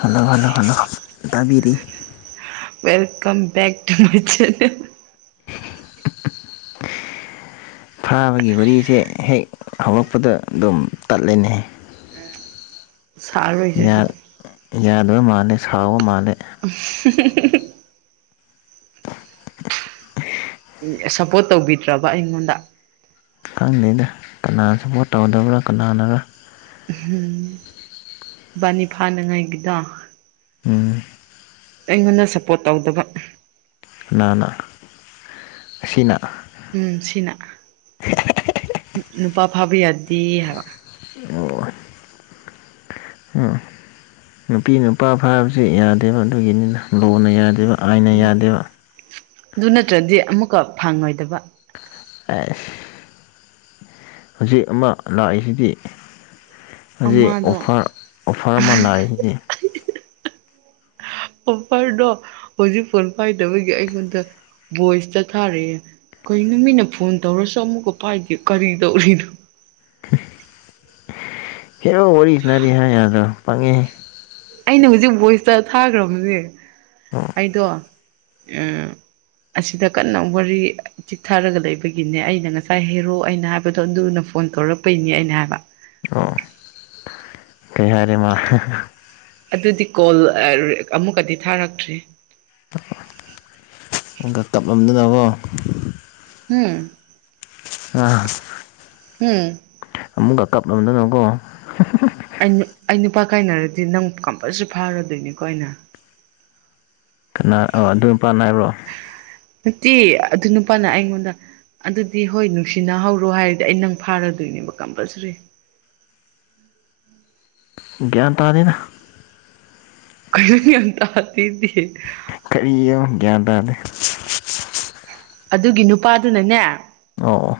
hello hello hello ꯇꯕꯤꯔꯤ welcome back to my channel ꯐꯥꯕꯒꯤ ꯋꯥꯔꯤꯁꯦ ꯍꯦꯛ ꯍꯧꯔꯛꯄꯗ ꯑꯗꯨꯝ ꯇꯠꯂꯦꯅꯦ ꯁꯥ ꯔꯣꯏꯁꯦ ꯑꯗꯨꯗꯤ ꯌꯥꯗꯕ ꯃꯥꯜꯂꯦ ꯁꯥꯎꯕ ꯃꯥꯜꯂꯦ ꯑ ꯍꯝ ꯍꯨꯝ ꯁꯞꯄꯣꯔꯠ ꯇꯧꯕꯤꯗ꯭ꯔꯕꯥ ꯑꯩꯉꯣꯟꯗ ꯈꯪꯗꯦꯗ ꯀꯅꯥ ꯁꯞꯄꯣꯔꯠ ꯇꯧꯗꯕ꯭ꯔꯥ ꯀꯅꯥꯅꯔ ꯎꯍꯨꯝ ꯏꯕꯥꯅꯤ ꯐꯥꯅꯉꯥꯏꯒꯤꯗꯣ ꯎꯝ ꯑꯩꯉꯣꯟꯗ ꯁꯞꯄꯣꯔꯠ ꯇꯧꯗꯕ ꯀꯅꯥꯅ ꯑꯁꯤꯅ ꯎꯝ ꯁꯤꯅ ꯅꯨꯄꯥ ꯐꯥꯕ ꯌꯥꯗꯦ ꯍꯥꯏꯕ ꯑꯣ ꯑꯝ ꯅꯨꯄꯤ ꯅꯨꯄꯥ ꯐꯥꯕꯁꯦ ꯌꯥꯗꯦꯕ ꯑꯗꯨꯒꯤꯅꯤꯅ ꯂꯣꯅ ꯌꯥꯗꯦꯕ ꯑꯥꯏꯟꯅ ꯌꯥꯗꯦꯕ ꯑꯗꯨ ꯅꯠꯇ꯭ꯔꯗꯤ ꯑꯃꯨꯛꯀ ꯐꯪꯉꯣꯏꯗꯕ ꯑꯩꯁ ꯍꯧꯖꯤꯛ ꯑꯃ ꯂꯥꯛꯏꯁꯤꯗꯤ ꯍꯧꯖꯤꯛ ꯑꯃꯗꯣ ꯑꯣꯐꯔ ꯑꯣꯐꯔ ꯑꯃ ꯂꯥꯛꯏ ꯁꯤꯗꯤ ꯑꯣꯐꯔꯗꯣ ꯍꯧꯖꯤꯛ ꯐꯣꯟ ꯄꯥꯏꯗꯕꯒꯤ ꯑꯩꯉꯣꯟꯗ ꯚꯣꯏꯁꯇ ꯊꯥꯔꯑꯦ ꯀꯩꯅꯣ ꯃꯤꯅ ꯐꯣꯟ ꯇꯧꯔꯁꯨ ꯑꯃꯨꯛꯀ ꯄꯥꯏꯗꯦ ꯀꯔꯤ ꯇꯧꯔꯤꯅꯣ ꯍꯦꯔꯣ ꯋꯥꯔꯤ ꯁꯥꯅꯔꯤ ꯍꯥꯏ ꯌꯥꯗ꯭ꯔꯣ ꯄꯪꯉꯦꯍꯦ ꯑꯩꯅ ꯍꯧꯖꯤꯛ ꯚꯣꯏꯁꯇ ꯊꯥꯒ꯭ꯔꯕꯅꯦ ꯑꯣ ꯑꯩꯗꯣ ꯑꯁꯤꯗ ꯀꯟꯅ ꯋꯥꯔꯤ ꯆꯤꯛꯊꯔꯒ ꯂꯩꯕꯒꯤꯅꯦ ꯑꯩꯅ ꯉꯁꯥꯏ ꯍꯦꯔꯣ ꯑꯩꯅ ꯍꯥꯏꯕꯗꯣ ꯑꯗꯨꯅ ꯐꯣꯟ ꯇꯧꯔꯛꯄꯩꯅꯤ ꯑꯩꯅ ꯍꯥꯏꯕ ꯑꯣ ꯀꯩ ꯍꯥꯏꯔꯦ ꯃꯥ ꯑꯗꯨꯗꯤ ꯀꯣꯜ ꯑ ꯑꯃꯨꯛꯀꯗꯤ ꯊꯥꯔꯛꯇ꯭ꯔꯤ ꯑꯃꯨꯛꯀ ꯇꯞꯂꯝꯗꯅꯀꯣ ꯍꯝ ꯑꯥ ꯎꯝ ꯑꯃꯨꯛꯀ ꯀꯥꯞꯂꯝꯗꯅꯀꯣ ꯑꯩ ꯅꯨꯄꯥ ꯀꯥꯏꯅꯔꯗꯤ ꯅꯪ ꯀꯝꯄꯜꯁꯔꯤ ꯐꯥꯔꯗꯣꯏꯅꯤꯀꯣ ꯑꯩꯅ ꯀꯅꯥ ꯑꯗꯨ ꯅꯨꯄꯥꯅ ꯍꯥꯏꯕ꯭ꯔꯣ ꯅꯠꯇꯦ ꯑꯗꯨ ꯅꯨꯄꯥꯅ ꯑꯩꯉꯣꯟꯗ ꯑꯗꯨꯗꯤ ꯍꯣꯏ ꯅꯨꯡꯁꯤꯅꯍꯧꯔꯣ ꯍꯥꯏꯔꯗꯤ ꯑꯩ ꯅꯪ ꯐꯥꯔꯗꯣꯏꯅꯦꯕ ꯀꯝꯄꯜꯁꯔꯤ [inaudible] ꯒ꯭ꯌꯥꯟ ꯇꯥꯗꯦꯗ ꯀꯔꯤꯅꯣ ꯒꯤꯌꯥꯟ ꯇꯥꯗꯦꯗꯤ ꯀꯔꯤ ꯅꯣ ꯒ꯭ꯌꯥꯟ ꯇꯥꯗꯦ ꯑꯗꯨꯒꯤ ꯅꯨꯄꯥꯗꯨꯅꯅꯦ ꯑꯣ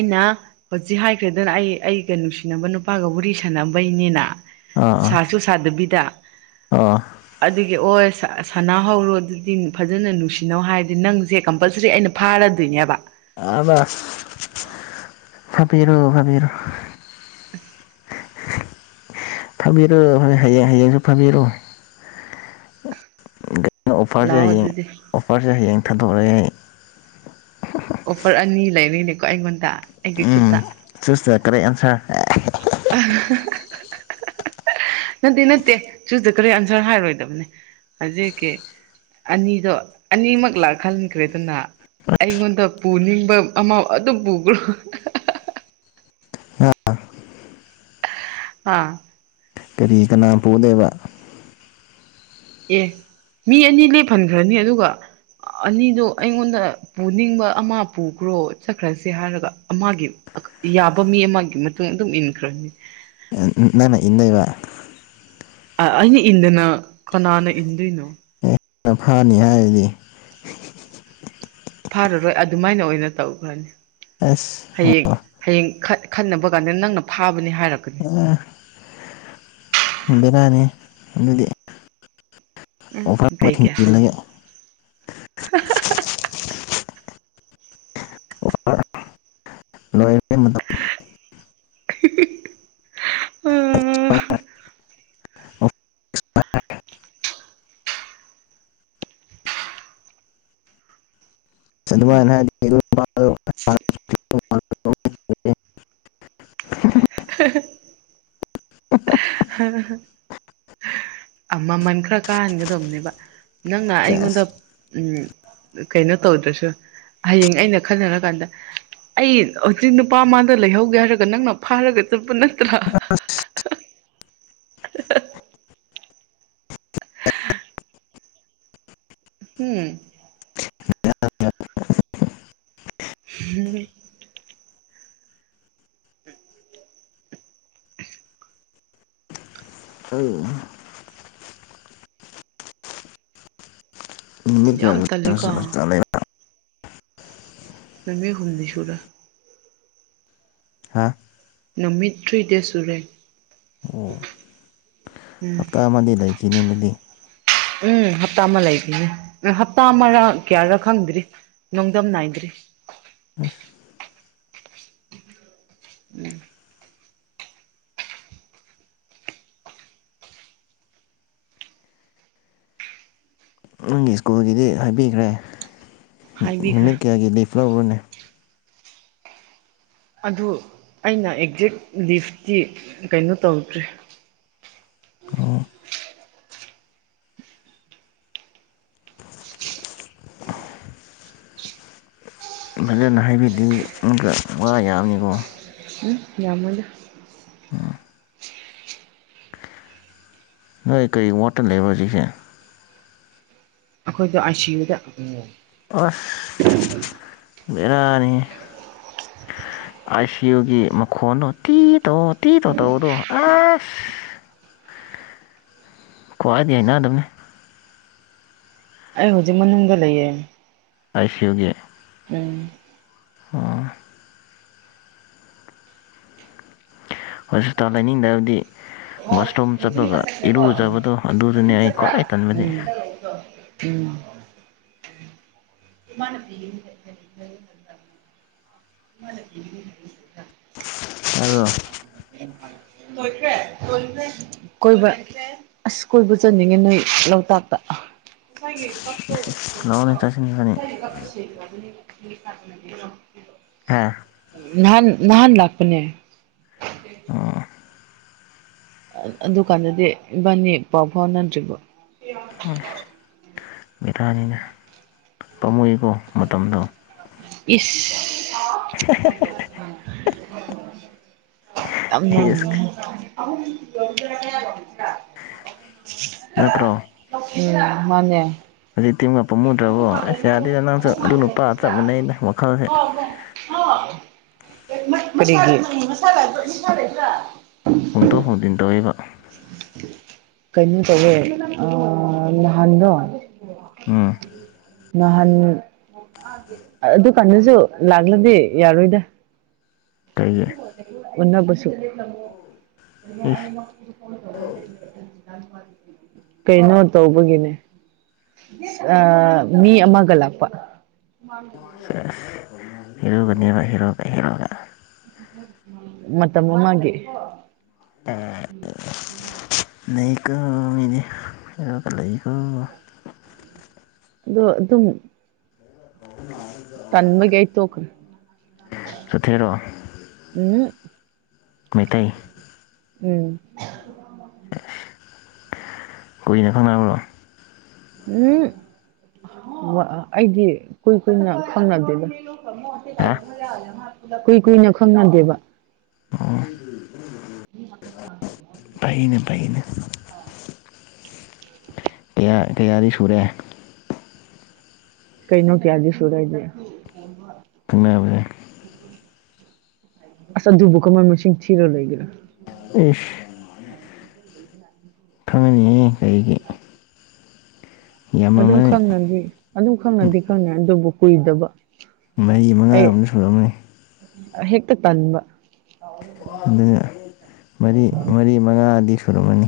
ꯑꯩꯅ ꯍꯧꯖꯤꯛ ꯍꯥꯏꯈ꯭ꯔꯦꯗꯅ ꯑꯩ ꯑꯩꯒ ꯅꯨꯡꯁꯤꯅꯕ ꯅꯨꯄꯥꯒ ꯋꯥꯔꯤꯔꯤ ꯁꯥꯟꯅꯕꯩꯅꯦꯅ ꯑꯥ ꯁꯥꯁꯨ ꯁꯥꯗꯕꯤꯗ ꯑꯥ ꯑꯗꯨ ꯑꯦ ꯑꯣ ꯁꯅꯥ ꯍꯧꯔꯣ ꯑꯗꯨꯗꯤ ꯐꯖꯅ ꯅꯨꯡꯁꯤꯅꯧ ꯍꯥꯏꯔꯗꯤ ꯅꯪꯁꯦ ꯀꯝꯄꯜꯁꯔꯤ ꯑꯩꯅ ꯐꯥꯔꯗꯣꯏ ꯅꯤ ꯍꯥꯏꯕ ꯑꯥꯕ ꯐꯥꯕꯤꯔꯣ ꯐꯥꯕꯤꯔꯣ ꯐꯕꯤꯔꯣ ꯐꯕꯤꯔꯣ ꯍꯌꯦꯡ ꯍꯌꯦꯡ ꯍꯦꯛ ꯐꯥꯕꯤꯔꯣ ꯑꯩꯅ ꯑꯣꯐꯔꯁꯦ ꯂꯥꯛꯑꯣ ꯍꯌꯦꯡ ꯑꯗꯨꯗꯤ ꯑꯣꯐꯔꯁꯦ ꯍꯌꯦꯡ ꯊꯥꯗꯣꯛ ꯑꯦ ꯑꯣꯐꯔ ꯑꯅꯤ ꯂꯩꯔꯤꯅꯦꯀꯣ ꯑꯩꯉꯣꯟꯗ ꯑꯩꯒꯤ ꯎꯝ ꯈꯨꯠꯇ ꯆꯨꯁꯇ ꯀꯔꯦꯛ ꯑꯟꯁꯔ [inaudible] ꯅꯠꯇꯦ ꯅꯠꯇꯦ ꯆꯨꯁꯗ ꯀꯔꯦꯛ ꯑꯟꯁꯔ ꯍꯥꯏꯔꯣꯏꯗꯕꯅꯦ ꯍꯧꯖꯤꯛꯀꯤ ꯑꯅꯤꯗꯣ ꯑꯅꯤꯃꯛ ꯂꯥꯛ ꯍꯟꯈ꯭ꯔꯦꯗꯅ ꯑꯩꯉꯣꯟꯗ ꯄꯨꯅꯤꯡꯕ ꯑꯃ ꯑꯗꯨꯝ ꯄꯨꯈ꯭ꯔꯣ ꯑꯥ ꯑꯥ ꯀꯔꯤ ꯀꯅꯥ ꯄꯨꯅꯤꯕ ꯑꯦ ꯃꯤ ꯑꯅꯤ ꯂꯦꯞꯍꯟꯈ꯭ꯔꯅꯤ ꯑꯗꯨꯒ ꯑꯅꯤꯗꯣ ꯑꯩꯉꯣꯟꯗ ꯄꯨꯅꯤꯡꯕ ꯑꯃ ꯄꯨꯈ꯭ꯔꯣ ꯆꯠꯈ꯭ꯔꯁꯤ ꯍꯥꯏꯔꯒ ꯑꯃꯒꯤ ꯌꯥꯕ ꯃꯤ ꯑꯃꯒꯤ ꯃꯇꯨꯡ ꯑꯗꯨꯝ ꯏꯟꯈ꯭ꯔꯅꯤ ꯩ ꯅ ꯅꯪꯅ ꯏꯟꯗꯣꯏꯕ ꯑꯩꯅ ꯏꯟꯗꯅ ꯀꯅꯥꯅ ꯏꯟꯗꯣꯏꯅꯣ ꯑꯦ ꯅꯪꯅ ꯐꯅꯤ ꯍꯥꯏꯗꯨꯗꯤ ꯐꯥꯔꯔꯣꯏ ꯑꯗꯨꯃꯥꯏꯅ ꯑꯣꯏꯅ ꯇꯧꯈ꯭ꯔꯅꯤ ꯍꯌꯦꯡ ꯑꯁ ꯍꯌꯦꯡ ꯈꯠ ꯈꯟꯅꯕ ꯀꯥꯟꯗ ꯅꯪꯅ ꯐꯥꯕꯅꯤ ꯍꯥꯏꯔꯛꯀꯅꯤ ꯕꯦꯔꯅꯤ ꯑꯗꯨꯗꯤ ꯑꯣꯐꯥꯔ ꯑꯃ ꯀꯩꯒꯤ ꯊꯤꯡꯖꯤꯜꯂꯒꯦ ꯑꯣꯐꯔ ꯂꯣꯏꯈꯔꯦ ꯃꯇꯝ ꯑ ꯍ ꯑꯣꯐꯤꯁ [unintelligible] ꯍꯍꯦ ꯑꯥ ꯃꯃꯜ ꯈꯔ ꯀꯥꯟꯍꯟꯒꯗꯧꯕꯅꯦꯕ ꯅꯪꯅ ꯁꯦꯁ ꯑꯩꯉꯣꯟꯗ ꯎ ꯀꯩꯅꯣ ꯇꯧꯗ꯭ꯔꯁꯨ ꯍꯌꯦꯡ ꯑꯩꯅ ꯈꯟꯅꯔꯀꯥꯟꯗ ꯑꯩ ꯍꯧꯖꯤꯛ ꯅꯨꯄꯥ ꯑꯃꯗ ꯂꯩꯍꯧꯒꯦ ꯍꯥꯏꯔꯒ ꯅꯪꯅ ꯐꯥꯔꯒ ꯆꯠꯄ ꯅꯠꯇ ꯭ꯔꯥ ꯍꯝ [inaudible] ꯀꯔꯤ ꯅꯨꯃꯤꯠ ꯌꯥꯝ ꯀꯌꯥ ꯇꯜꯂꯦꯀꯣ [unintelligible] ꯅꯨꯃꯤꯠ ꯍꯨꯝꯅꯤ ꯁꯨꯔꯦ ꯍꯥꯥ ꯅꯨꯃꯤꯠ ꯊ꯭ꯔꯤꯗꯦꯁ ꯁꯨꯔꯦ ꯑꯣ ꯎꯝ ꯍꯞꯇꯥ ꯑꯃꯗꯤ ꯂꯩꯈꯤꯅꯤꯅꯗꯤ ꯎꯝ ꯍꯞꯇꯥ ꯑꯃ ꯂꯩꯈꯤꯅꯤ ꯍꯞꯇꯥ ꯑꯃꯔ ꯀꯌꯥꯔꯥ ꯈꯪꯗ꯭ꯔꯤ ꯅꯣꯡꯗꯝ ꯅꯥꯏꯗ꯭ꯔꯤ [inaudible] ꯅꯪꯒꯤ ꯁ꯭ꯀꯨꯜꯒꯤꯗꯤ ꯍꯥꯏꯕꯤꯈ꯭ꯔꯦ ꯍꯥꯏꯕꯤꯈ꯭ꯔꯦ ꯅꯨꯃꯤꯠ ꯀꯌꯥꯒꯤ ꯂꯤꯐ ꯂꯧꯔꯅꯤ ꯑꯗꯨ ꯑꯩꯅ ꯑꯦꯛꯖꯦꯛ ꯂꯤꯐꯇꯤ ꯀꯩꯅꯣ ꯇꯧꯗ꯭ꯔꯤ ꯐꯖꯅ ꯍꯥꯏꯕꯤꯗꯤ ꯑꯃꯨꯛꯒ ꯋꯥ ꯌꯥꯝꯅꯤꯀꯣ ꯎꯝ ꯌꯥꯝꯃꯣꯏꯗ ꯅꯣꯏ ꯀꯔꯤ ꯋꯥꯠꯇ ꯂꯩꯕ꯭ꯔꯣ ꯍꯧꯖꯤꯛꯁꯦ ꯑꯈꯣꯏꯗꯣ ꯑꯥꯏ ꯁꯤ ꯌꯨꯗ ꯑꯁ ꯕꯦꯔꯥꯅꯤꯍꯦ ꯑꯥꯏ ꯁꯤ ꯌꯨꯒꯤ ꯃꯈꯣꯟꯗꯣ ꯇꯤ ꯇꯣ ꯇꯤ ꯇꯣ ꯇꯧꯕꯗꯣ ꯑꯁ ꯈ꯭ꯋꯥꯏꯗꯩ ꯍꯩꯅꯗꯕꯅꯤ ꯑꯩ ꯍꯧꯖꯤꯛ ꯃꯅꯨꯡꯗ ꯂꯩꯌꯦ ꯑꯥꯏ ꯁꯤ ꯌꯨꯒꯤ ꯎꯝ ꯑꯣ ꯍꯣꯁꯄꯤꯇꯥꯜ ꯂꯩꯅꯤꯡꯗꯕꯗꯤ ꯋꯥꯁꯔꯨꯝ ꯆꯠꯄꯒ ꯏꯔꯨꯖꯕꯗꯣ ꯑꯗꯨꯗꯨꯅꯦ ꯑꯩ ꯈ꯭ꯋꯥꯏ ꯇꯟꯕꯗꯤ ꯎꯝ ꯃꯥꯅ ꯄꯤ [unintelligible] [unintelligible] ꯇꯥꯕ꯭ꯔꯣ ꯂꯣꯏꯈ꯭ꯔꯦ ꯂꯣꯏꯈ꯭ꯔꯦ ꯀꯣꯏꯕ ꯑꯁ ꯀꯣꯏꯕ ꯆꯟꯅꯤꯡꯉꯦ ꯅꯣꯏ ꯂꯣꯛꯇꯥꯛꯇ ꯂꯥꯛꯑꯣꯅꯦ ꯆꯠꯁꯤ ꯏꯕꯥꯅꯤ ꯍꯥ ꯅꯍꯥꯟ ꯅꯍꯥꯟ ꯂꯥꯛꯄꯅꯦ ꯑꯣ ꯑꯗꯨꯀꯥꯟꯗꯗꯤ ꯏꯕꯥꯅꯤ ꯄꯥꯎ ꯐꯥꯎ ꯅꯗ꯭ꯔꯤꯕꯣ ꯕꯦꯔꯅꯤꯅꯦ ꯄꯥꯃꯨꯏꯀꯣ ꯃꯇꯝꯗꯣ ꯏꯁ ꯍꯦ ꯍꯦ ꯍꯦ ꯍꯦ ꯌꯥꯝ ꯅꯪꯒꯤ [unintelligible] ꯅꯠꯇ꯭ꯔꯣ ꯎꯝ ꯃꯥꯟꯅꯦ [unintelligible] ꯀꯔꯤꯒꯤ ꯍꯧꯖꯤꯛꯇꯤ ꯑꯃꯨꯛꯀ ꯄꯥꯝꯃꯨꯗ꯭ꯔꯕꯣ ꯑꯁ ꯌꯥꯗꯦꯗ ꯅꯪꯁꯨ ꯑꯗꯨ ꯅꯨꯄꯥ ꯆꯞ ꯃꯥꯟꯅꯩꯗ ꯋꯥꯈꯜꯁꯦ ꯃꯁꯥ ꯂꯩꯕ꯭ꯔꯥ ꯃꯁꯥ ꯂꯩꯕ꯭ꯔꯥ ꯍꯣꯡꯇꯣꯛ ꯍꯣꯡꯖꯤꯟ ꯇꯧꯋꯦꯕ ꯀꯩꯅꯣ ꯇꯧꯋꯦ ꯑꯥ ꯅꯍꯥꯟꯗꯣ ꯑꯝ ꯅꯍꯥꯟ ꯑꯗꯨꯀꯥꯟꯗꯁꯨ ꯂꯥꯛꯂꯗꯤ ꯌꯥꯔꯣꯏꯗ ꯀꯩꯒꯤ ꯎꯟꯅꯕꯁꯨ ꯏꯁ ꯀꯩꯅꯣ ꯇꯧꯕꯒꯤꯅꯦ ꯑꯥ ꯃꯤ ꯑꯃꯒ ꯂꯥꯛꯄ ꯍꯦꯔꯣꯅꯦꯕ ꯍꯦꯔꯣꯒ ꯍꯦꯔꯣꯒ ꯃꯇꯝ ꯑꯃꯒꯤ ꯂꯩꯀꯣ ꯃꯤꯗꯤ ꯍꯦꯔꯣꯒ ꯂꯩꯀꯣ ꯑꯗꯣ ꯑꯗꯨꯝ ꯇꯟꯕꯒꯤ ꯑꯩ ꯇꯣꯛꯈ꯭ꯔꯦ ꯆꯣꯊꯦꯔꯣ ꯎ ꯎꯝ ꯃꯩꯇꯩ ꯎꯝ ꯀꯨꯏꯅ ꯈꯪꯅꯕ꯭ꯔꯣ ꯎꯝꯝ ꯑꯩꯗꯤ ꯀꯨꯏ ꯀꯨꯏꯅ ꯈꯪꯅꯗꯦꯗ ꯍꯥ ꯀꯨꯏ ꯀꯨꯏꯅ ꯈꯪꯅꯗꯦꯕ ꯑꯝ [inaudible] ꯌꯥ ꯀꯌꯥꯗꯤ ꯁꯨꯔꯦ ꯀꯩꯅꯣ ꯀꯌꯥꯗꯤ ꯁꯨꯔꯦꯗꯤ ꯈꯪꯅꯕꯖꯦ ꯑꯁ ꯑꯗꯨꯕꯨ ꯀꯃꯥꯏ ꯃꯁꯤꯡ ꯊꯤꯔ ꯂꯩꯒꯦꯔꯥ ꯏꯁ ꯈꯪꯉꯅꯤꯍꯦ ꯀꯔꯤꯒꯤ ꯑꯗꯨꯝ ꯌꯥꯝꯃꯝꯃꯅꯤ ꯈꯪꯅꯗꯤ ꯑꯗꯨꯝ ꯈꯪꯅꯗꯤ ꯈꯪꯅꯩ ꯑꯗꯨꯕꯨ ꯀꯨꯏꯗꯕ ꯑꯩ ꯀꯥꯌꯃꯨꯛ ꯁꯨꯔꯝꯃꯅꯤ ꯍꯦꯛꯇ ꯇꯟꯕ ꯑꯗꯨꯅ ꯃꯔꯤ ꯃꯔꯤ ꯃꯉꯥꯗꯤ ꯁꯨꯔꯝꯃꯅꯤ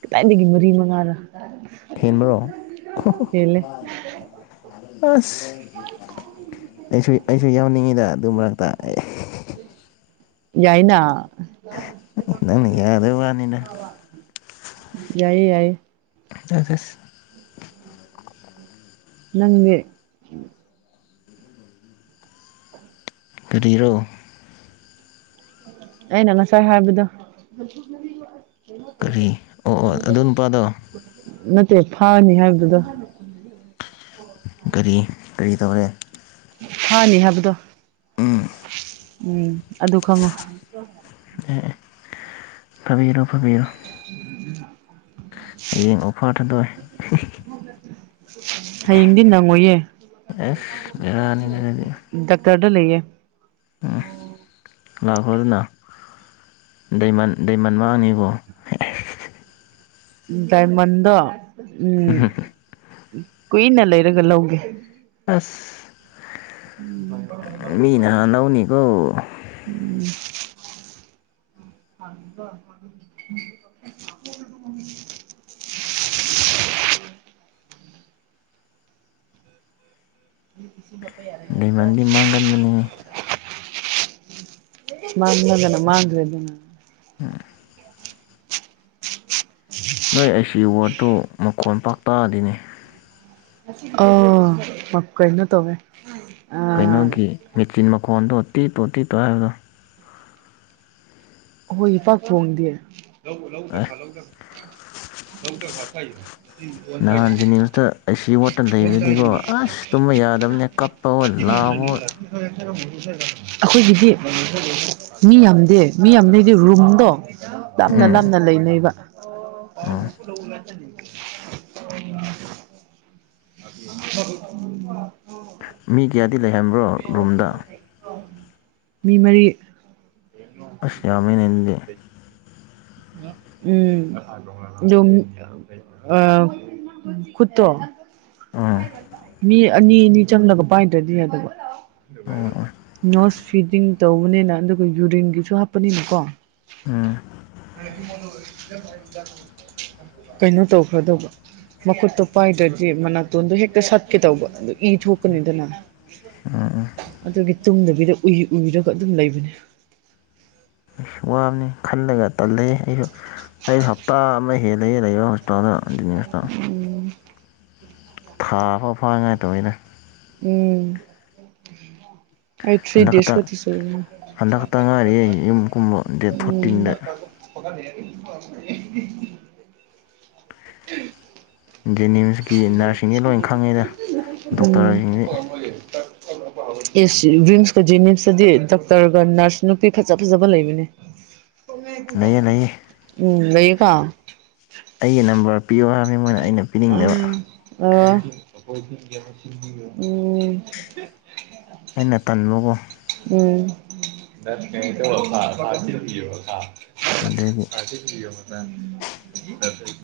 ꯀꯗꯥꯏꯗꯒꯤ ꯃꯔꯤ ꯃꯉꯥꯅꯣ ꯍꯦꯟꯕ꯭ꯔꯣ ꯍꯦꯜꯂꯦ ꯑꯁ ꯑꯩꯁꯨ ꯑꯩꯁꯨ ꯌꯥꯎꯅꯤꯡꯉꯤꯗꯥ ꯑꯗꯨ ꯃꯔꯛꯇ ꯑꯦ ꯌꯥꯏꯅ ꯅꯪꯅ ꯌꯥꯗꯕꯩ ꯋꯥꯅꯤꯅ ꯌꯥꯏꯌꯦ ꯌꯥꯏꯌꯦ ꯑꯁ ꯑꯁ ꯅꯪꯗꯤ ꯀꯔꯤꯔꯣ ꯑꯩꯅ ꯉꯁꯥꯏ ꯍꯥꯏꯕꯗꯣ ꯀꯔꯤ ꯑꯣ ꯑꯣ ꯑꯗꯨ ꯅꯨꯄꯥꯗꯣ ꯅꯠꯇꯦ ꯐꯥꯅꯤ ꯍꯥꯏ ꯑꯗꯨꯗꯣ ꯀꯔꯤ ꯀꯔꯤ ꯇꯧꯔꯦ ꯐꯥꯅꯤ ꯍꯥꯏꯕꯗꯣ ꯎꯝ ꯎꯝ ꯑꯗꯨ ꯈꯪꯉꯨ ꯑꯦ ꯑꯦ ꯐꯥꯕꯤꯔꯣ ꯐꯥꯕꯤꯔꯣ ꯍꯌꯦꯡ ꯑꯣꯐꯔ ꯊꯥꯗꯣꯛꯑꯦ ꯍꯌꯦꯡꯗꯤ ꯅꯪꯉꯣꯏꯌꯦ ꯑꯁ ꯕꯦꯔꯥꯅꯤꯅꯦ ꯑꯗꯨꯗꯤ ꯗꯥꯛꯇꯔ ꯈꯧꯟꯗ ꯂꯩꯌꯦ ꯂꯥꯛꯈ꯭ꯔꯣꯗꯅꯥ ꯗꯥꯏꯃꯟ ꯗꯥꯏꯃꯟ ꯃꯥꯡꯅꯤꯀꯣ ꯑꯦꯁ ꯗꯥꯏꯃꯟꯗꯣ ꯎꯝ ꯀꯨꯏꯅ ꯂꯩꯔꯒ ꯂꯧꯒꯦ ꯑꯁ ꯎꯝ ꯃꯤꯅ ꯍꯥꯟꯍꯧꯅ ꯂꯧꯅꯤꯀꯣ [inaudible] [unintelligible] [inaudible] ꯂꯩꯃꯟꯗꯤ ꯃꯥꯡꯒꯟꯕꯅꯦ [inaudible] ꯃꯥꯥꯡꯑꯒꯅ ꯃꯥꯥꯡꯒ꯭ꯔꯦꯗꯅꯥ [inaudible] ꯅꯣꯏ ꯑꯩ ꯋꯥꯔꯠꯇꯨ ꯃꯈꯣꯟ ꯄꯥꯛꯇꯗꯦꯅꯦ ꯑꯥ ꯃ ꯀꯩꯅꯣ ꯇꯧꯋꯦ ꯀꯩꯅꯣꯒꯤ ꯑꯩꯈꯣꯏꯒꯤ ꯃꯦꯆꯤꯟ ꯃꯈꯣꯟꯗꯣ ꯇꯤꯇꯣ ꯇꯤꯇꯣ ꯍꯥꯏꯕꯗꯣ ꯍꯣꯏ ꯄꯥꯛ ꯐꯣꯡꯗꯦ [inaudible] ꯑꯦ ꯅꯍꯥꯟ ꯖꯦꯅꯤꯝꯁꯇ ꯑꯥꯏ ꯁꯤ ꯋꯥꯔꯗꯇ ꯂꯩꯕꯗꯗꯤꯀꯣ ꯑꯁ ꯇꯨꯝꯕ ꯌꯥꯗꯕꯅꯦ ꯀꯞꯄ ꯍꯣꯏ ꯂꯥꯎꯕ ꯍꯣꯏ [inaudible] ꯑꯈꯣꯏꯒꯤꯗꯤ ꯃꯤ ꯌꯥꯝꯗꯦ ꯃꯤ ꯌꯥꯝꯗꯦꯗꯤ ꯔꯨꯝꯗꯣ ꯂꯥꯞꯅ ꯎꯝ ꯂꯥꯞꯅ ꯂꯩꯅꯩꯕ [inaudible] ꯑꯣ [inaudible] ꯃꯤ ꯀꯌꯥꯗꯤ ꯂꯩꯍꯟꯕ꯭ꯔꯣ ꯔꯨꯝꯗ ꯃꯤ ꯃꯔꯤ ꯑꯁ ꯌꯥꯝꯃꯦꯅꯦ ꯑꯗꯨꯗꯤ ꯎꯝ ꯗꯨꯝ ꯑꯥ ꯇꯨꯠꯇꯣ ꯎꯝ ꯃꯤ ꯑꯅꯤ ꯑꯅꯤ ꯆꯪꯂꯒ ꯄꯥꯏꯗ꯭ꯔꯗꯤ ꯌꯥꯗꯕ ꯎꯝ ꯎꯝ ꯅꯣꯁ ꯐꯤꯗꯤꯡ ꯇꯧꯕꯅꯤꯅ ꯑꯗꯨꯒ ꯌꯨꯔꯤꯟꯒꯤꯁꯨ ꯍꯥꯞꯄꯅꯤꯅꯀꯣ ꯎꯝ ꯀꯩꯅꯣ ꯇꯧꯈ꯭ꯔꯗꯧꯕ ꯃꯈꯨꯠ ꯇꯣ ꯄꯥꯏꯗꯔꯗꯤ ꯃꯅꯥꯇꯣꯟꯗꯣ ꯍꯦꯛꯇ ꯁꯠꯀꯦ ꯇꯧꯕꯧ ꯑꯗꯨ ꯏ ꯊꯣꯀꯅꯤꯗꯅ ꯑꯗꯨꯒꯤ ꯇꯨꯝꯗꯕꯤꯗ ꯎꯏ ꯎꯏꯔꯒ ꯑꯗꯨꯝ ꯂꯩꯕꯅꯦ ꯋꯥ ꯈꯜꯂꯒ ꯇꯜꯂꯦ ꯑꯩꯁꯨ ꯑꯩꯁꯨ ꯍꯞꯇꯥ ꯑꯃ ꯍꯦꯜꯂꯦ ꯂꯩꯕ ꯍꯣꯁꯄꯤꯇꯥꯜꯗ ꯖꯦꯅꯤꯝꯁꯇ ꯎꯝ ꯊꯥ ꯑꯃ ꯐꯥꯅꯉꯥꯏ ꯇꯧꯋꯤꯗ ꯎꯝ ꯑꯩ ꯊ꯭ꯔꯤ ꯍꯟꯗꯛ ꯗꯦꯁ ꯈꯛꯇ ꯀꯇꯁꯨ ꯍꯟꯗꯛ ꯈꯛꯇ ꯉꯥꯏꯔꯤ ꯑꯩ ꯌꯨꯝ ꯀꯨꯝꯕ ꯗꯦꯠ ꯎꯝ [inaudible] ꯐꯣꯔꯇꯤꯟꯗ ꯖꯦꯅꯤꯝꯁꯀꯤ ꯅꯔꯁꯁꯤꯡꯗꯤ ꯂꯣꯏ ꯈꯪꯉꯦꯗ ꯎꯝ ꯗꯣꯛꯇꯔꯁꯤꯡꯗꯤ ꯏꯁ ꯔꯤꯝꯁꯀ ꯖꯦꯅꯤꯝꯁꯇꯗꯤ ꯗꯣꯛꯇꯔꯒ ꯅꯔꯁ ꯅꯨꯄꯤ ꯐꯖ ꯐꯖꯕ ꯂꯩꯕꯅꯦ ꯂꯩꯌꯦ ꯂꯩꯌꯦ ꯎꯝ ꯂꯩꯌꯦꯀꯣ ꯑꯩꯒꯤ ꯅꯝꯕꯔ ꯄꯤꯌꯣ ꯍꯥꯏꯕꯅꯤ ꯃꯣꯏꯅ ꯑꯩꯅ ꯄꯤꯅꯤꯡꯗꯕ ꯎꯝ ꯑꯥ ꯎꯝ ꯑꯩꯅ ꯇꯟꯕꯀꯣ [inaudible] ꯑꯗꯨꯒꯤ [inaudible]